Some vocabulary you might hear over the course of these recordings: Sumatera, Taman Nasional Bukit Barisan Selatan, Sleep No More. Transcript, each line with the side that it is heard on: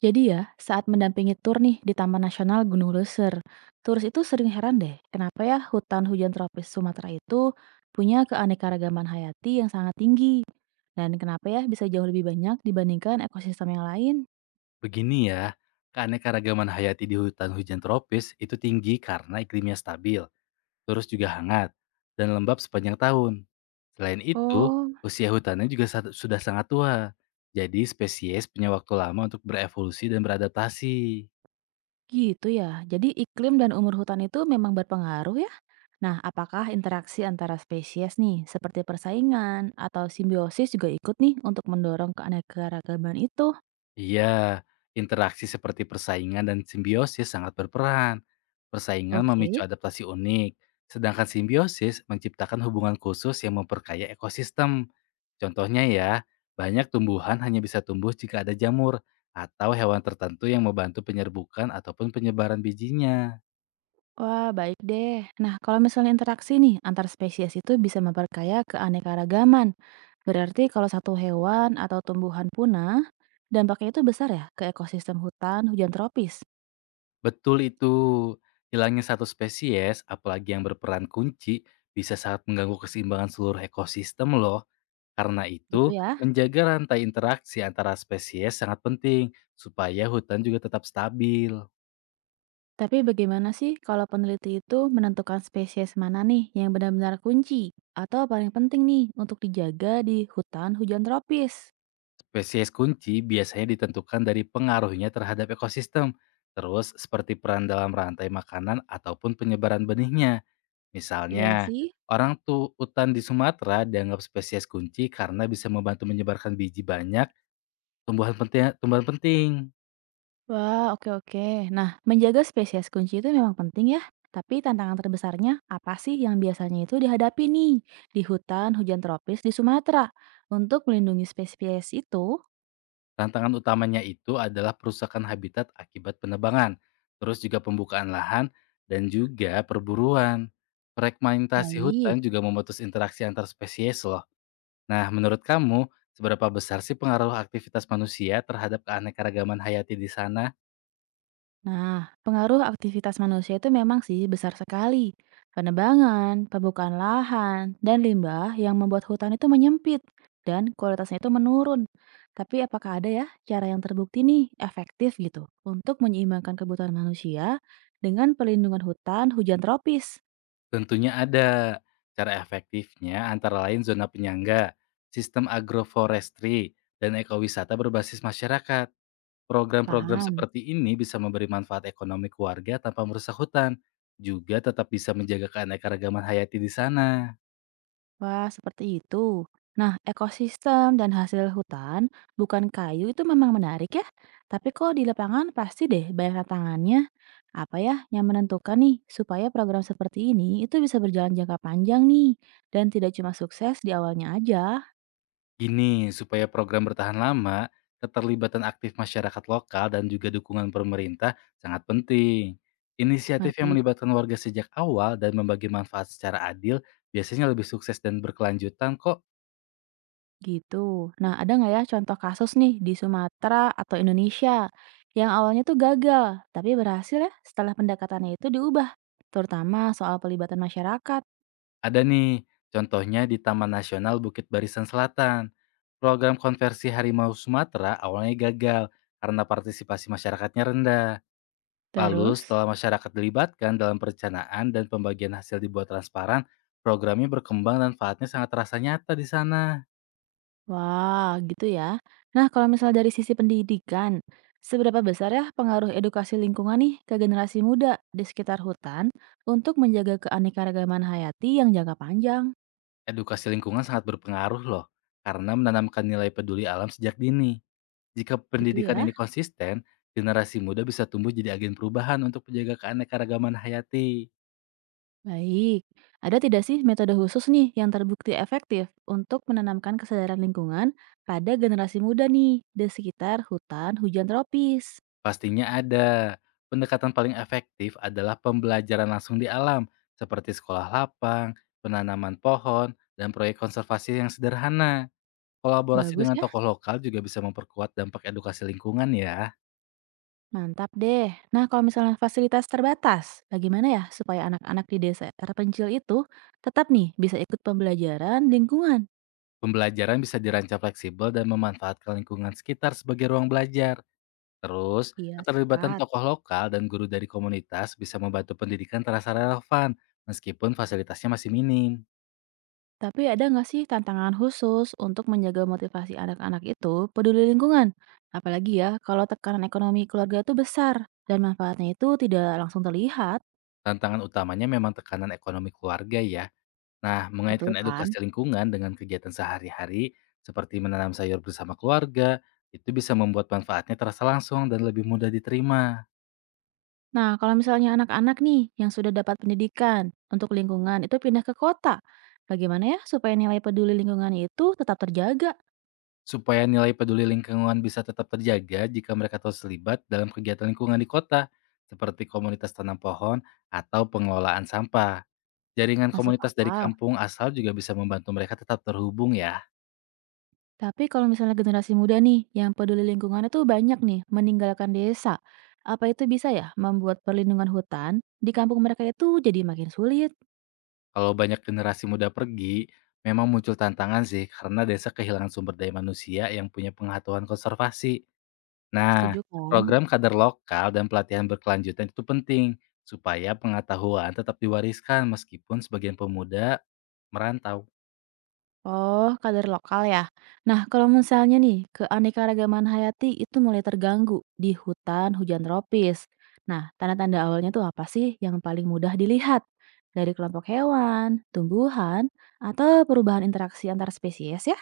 right: Jadi ya, saat mendampingi tur nih di Taman Nasional Gunung Leuser, turis itu sering heran deh, kenapa ya hutan hujan tropis Sumatera itu punya keanekaragaman hayati yang sangat tinggi, dan kenapa ya bisa jauh lebih banyak dibandingkan ekosistem yang lain?
left: Begini ya, keanekaragaman hayati di hutan hujan tropis itu tinggi karena iklimnya stabil, terus juga hangat, dan lembab sepanjang tahun. Selain itu,
right: Oh,
left: usia hutannya juga sudah sangat tua, jadi spesies punya waktu lama untuk berevolusi dan beradaptasi.
right: gitu ya. Jadi iklim dan umur hutan itu memang berpengaruh ya? Nah, apakah interaksi antara spesies nih, seperti persaingan atau simbiosis juga ikut nih untuk mendorong keanekaragaman itu?
left: Iya, interaksi seperti persaingan dan simbiosis sangat berperan. Persaingan memicu
right: Oke.
left: adaptasi unik, sedangkan simbiosis menciptakan hubungan khusus yang memperkaya ekosistem. Contohnya ya, banyak tumbuhan hanya bisa tumbuh jika ada jamur atau hewan tertentu yang membantu penyerbukan ataupun penyebaran bijinya.
right: Wah, baik deh. Nah, kalau misalnya interaksi nih antar spesies itu bisa memperkaya keanekaragaman. Berarti kalau satu hewan atau tumbuhan punah, dampaknya itu besar ya ke ekosistem hutan hujan tropis,
left: Betul itu. Hilangnya satu spesies, apalagi yang berperan kunci, bisa sangat mengganggu keseimbangan seluruh ekosistem loh. Karena
right: gitu
left: itu,
right: ya.
left: menjaga rantai interaksi antara spesies sangat penting supaya hutan juga tetap stabil.
right: Tapi bagaimana sih kalau peneliti itu menentukan spesies mana nih yang benar-benar kunci atau paling penting nih untuk dijaga di hutan hujan tropis?
left: Spesies kunci biasanya ditentukan dari pengaruhnya terhadap ekosistem, terus seperti peran dalam rantai makanan ataupun penyebaran benihnya.
right: Iya
left: Misalnya,
right: sih.
left: orang tuh hutan di Sumatera dianggap spesies kunci karena bisa membantu menyebarkan biji banyak tumbuhan penting. Tumbuhan penting.
right: Wah, oke oke. Nah, menjaga spesies kunci itu memang penting ya. Tapi tantangan terbesarnya apa sih yang biasanya itu dihadapi nih di hutan hujan tropis di Sumatera untuk melindungi spesies itu?
left: Tantangan utamanya itu adalah perusakan habitat akibat penebangan, terus juga pembukaan lahan dan juga perburuan. Fragmentasi hutan
right: Baik.
left: juga memutus interaksi antar spesies loh. Nah, menurut kamu, seberapa besar sih pengaruh aktivitas manusia terhadap keanekaragaman hayati di sana?
right: Nah, pengaruh aktivitas manusia itu memang sih besar sekali. Penebangan, pembukaan lahan, dan limbah yang membuat hutan itu menyempit dan kualitasnya itu menurun. Tapi apakah ada ya cara yang terbukti nih efektif gitu untuk menyeimbangkan kebutuhan manusia dengan pelindungan hutan hujan tropis?
left: Tentunya ada. Cara efektifnya antara lain zona penyangga, sistem agroforestry, dan ekowisata berbasis masyarakat. Program-program
right: Paham?
left: seperti ini bisa memberi manfaat ekonomi keluarga tanpa merusak hutan, juga tetap bisa menjaga keanekaragaman hayati di sana.
right: Wah, seperti itu. Nah, ekosistem dan hasil hutan bukan kayu itu memang menarik ya. Tapi kok di lapangan pasti deh banyak tantangannya. Apa ya yang menentukan nih supaya program seperti ini itu bisa berjalan jangka panjang nih dan tidak cuma sukses di awalnya aja.
left: Gini, supaya program bertahan lama, keterlibatan aktif masyarakat lokal dan juga dukungan pemerintah sangat penting. Inisiatif yang
right: Ngerti?
left: melibatkan warga sejak awal dan membagi manfaat secara adil biasanya lebih sukses dan berkelanjutan kok.
right: Gitu. Nah, ada nggak ya contoh kasus nih di Sumatera atau Indonesia yang awalnya tuh gagal, tapi berhasil ya setelah pendekatannya itu diubah, terutama soal pelibatan masyarakat.
left: Ada nih, contohnya di Taman Nasional Bukit Barisan Selatan. Program konversi harimau Sumatera awalnya gagal karena partisipasi masyarakatnya rendah. Lalu
right: Terus?
left: setelah masyarakat dilibatkan dalam perencanaan dan pembagian hasil dibuat transparan, programnya berkembang dan manfaatnya sangat terasa nyata di sana.
right: Wah, gitu ya. Nah, kalau misal dari sisi pendidikan, seberapa besar ya pengaruh edukasi lingkungan nih ke generasi muda di sekitar hutan untuk menjaga keanekaragaman hayati yang jangka panjang?
left: Edukasi lingkungan sangat berpengaruh loh, karena menanamkan nilai peduli alam sejak dini. Jika
right: Gitu
left: pendidikan
right: ya.
left: ini konsisten, generasi muda bisa tumbuh jadi agen perubahan untuk menjaga keanekaragaman hayati.
right: Baik. Ada tidak sih metode khusus nih yang terbukti efektif untuk menanamkan kesadaran lingkungan pada generasi muda nih di sekitar hutan hujan tropis?
left: Pastinya ada. Pendekatan paling efektif adalah pembelajaran langsung di alam, seperti sekolah lapang, penanaman pohon, dan proyek konservasi yang sederhana. Kolaborasi
right: Bagus.
left: dengan tokoh lokal juga bisa memperkuat dampak edukasi lingkungan ya.
right: Mantap deh. Nah, kalau misalnya fasilitas terbatas, bagaimana ya supaya anak-anak di desa terpencil itu tetap nih bisa ikut pembelajaran lingkungan?
left: Pembelajaran bisa dirancang fleksibel dan memanfaatkan lingkungan sekitar sebagai ruang belajar. Terus,
right: Iya,
left: keterlibatan
right: sepakat.
left: tokoh lokal dan guru dari komunitas bisa membantu pendidikan terasa relevan, meskipun fasilitasnya masih minim.
right: Tapi ada nggak sih tantangan khusus untuk menjaga motivasi anak-anak itu peduli lingkungan? Apalagi ya kalau tekanan ekonomi keluarga itu besar dan manfaatnya itu tidak langsung terlihat,
left: Tantangan utamanya memang tekanan ekonomi keluarga ya. Nah,
right: betul
left: mengaitkan
right: kan?
left: edukasi lingkungan dengan kegiatan sehari-hari, seperti menanam sayur bersama keluarga, itu bisa membuat manfaatnya terasa langsung dan lebih mudah diterima.
right: Nah, kalau misalnya anak-anak nih yang sudah dapat pendidikan untuk lingkungan itu pindah ke kota, bagaimana ya supaya nilai peduli lingkungan itu tetap terjaga?
left: Supaya nilai peduli lingkungan bisa tetap terjaga jika mereka terus terlibat dalam kegiatan lingkungan di kota, seperti komunitas tanam pohon atau pengelolaan sampah. Jaringan
right: Masuk
left: komunitas dari
right: akal.
left: kampung asal juga bisa membantu mereka tetap terhubung ya.
right: Tapi kalau misalnya generasi muda nih yang peduli lingkungan itu banyak nih meninggalkan desa, apa itu bisa ya membuat perlindungan hutan di kampung mereka itu jadi makin sulit?
left: Kalau banyak generasi muda pergi, memang muncul tantangan sih karena desa kehilangan sumber daya manusia yang punya pengetahuan konservasi. Nah,
right: Setuju kan?
left: program kader lokal dan pelatihan berkelanjutan itu penting supaya pengetahuan tetap diwariskan meskipun sebagian pemuda merantau.
right: Oh, kadar lokal ya. Nah, kalau misalnya nih, keanekaragaman hayati itu mulai terganggu di hutan hujan tropis. Nah, tanda-tanda awalnya tuh apa sih yang paling mudah dilihat? Dari kelompok hewan, tumbuhan, atau perubahan interaksi antar spesies ya?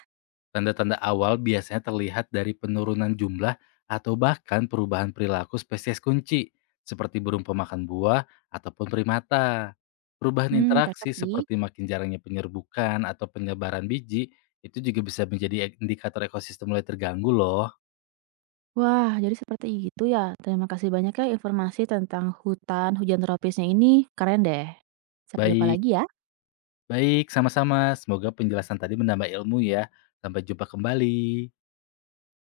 left: Tanda-tanda awal biasanya terlihat dari penurunan jumlah atau bahkan perubahan perilaku spesies kunci, seperti burung pemakan buah ataupun primata. Perubahan
right: Hmm, cocok
left: interaksi
right: sih.
left: seperti makin jarangnya penyerbukan atau penyebaran biji itu juga bisa menjadi indikator ekosistem mulai terganggu loh.
right: Wah, jadi seperti itu ya. Terima kasih banyak ya informasi tentang hutan hujan tropisnya ini. Keren deh. Sampai jumpa
left: Baik,
right: lagi ya.
left: baik, sama-sama. Semoga penjelasan tadi menambah ilmu ya. Sampai jumpa kembali.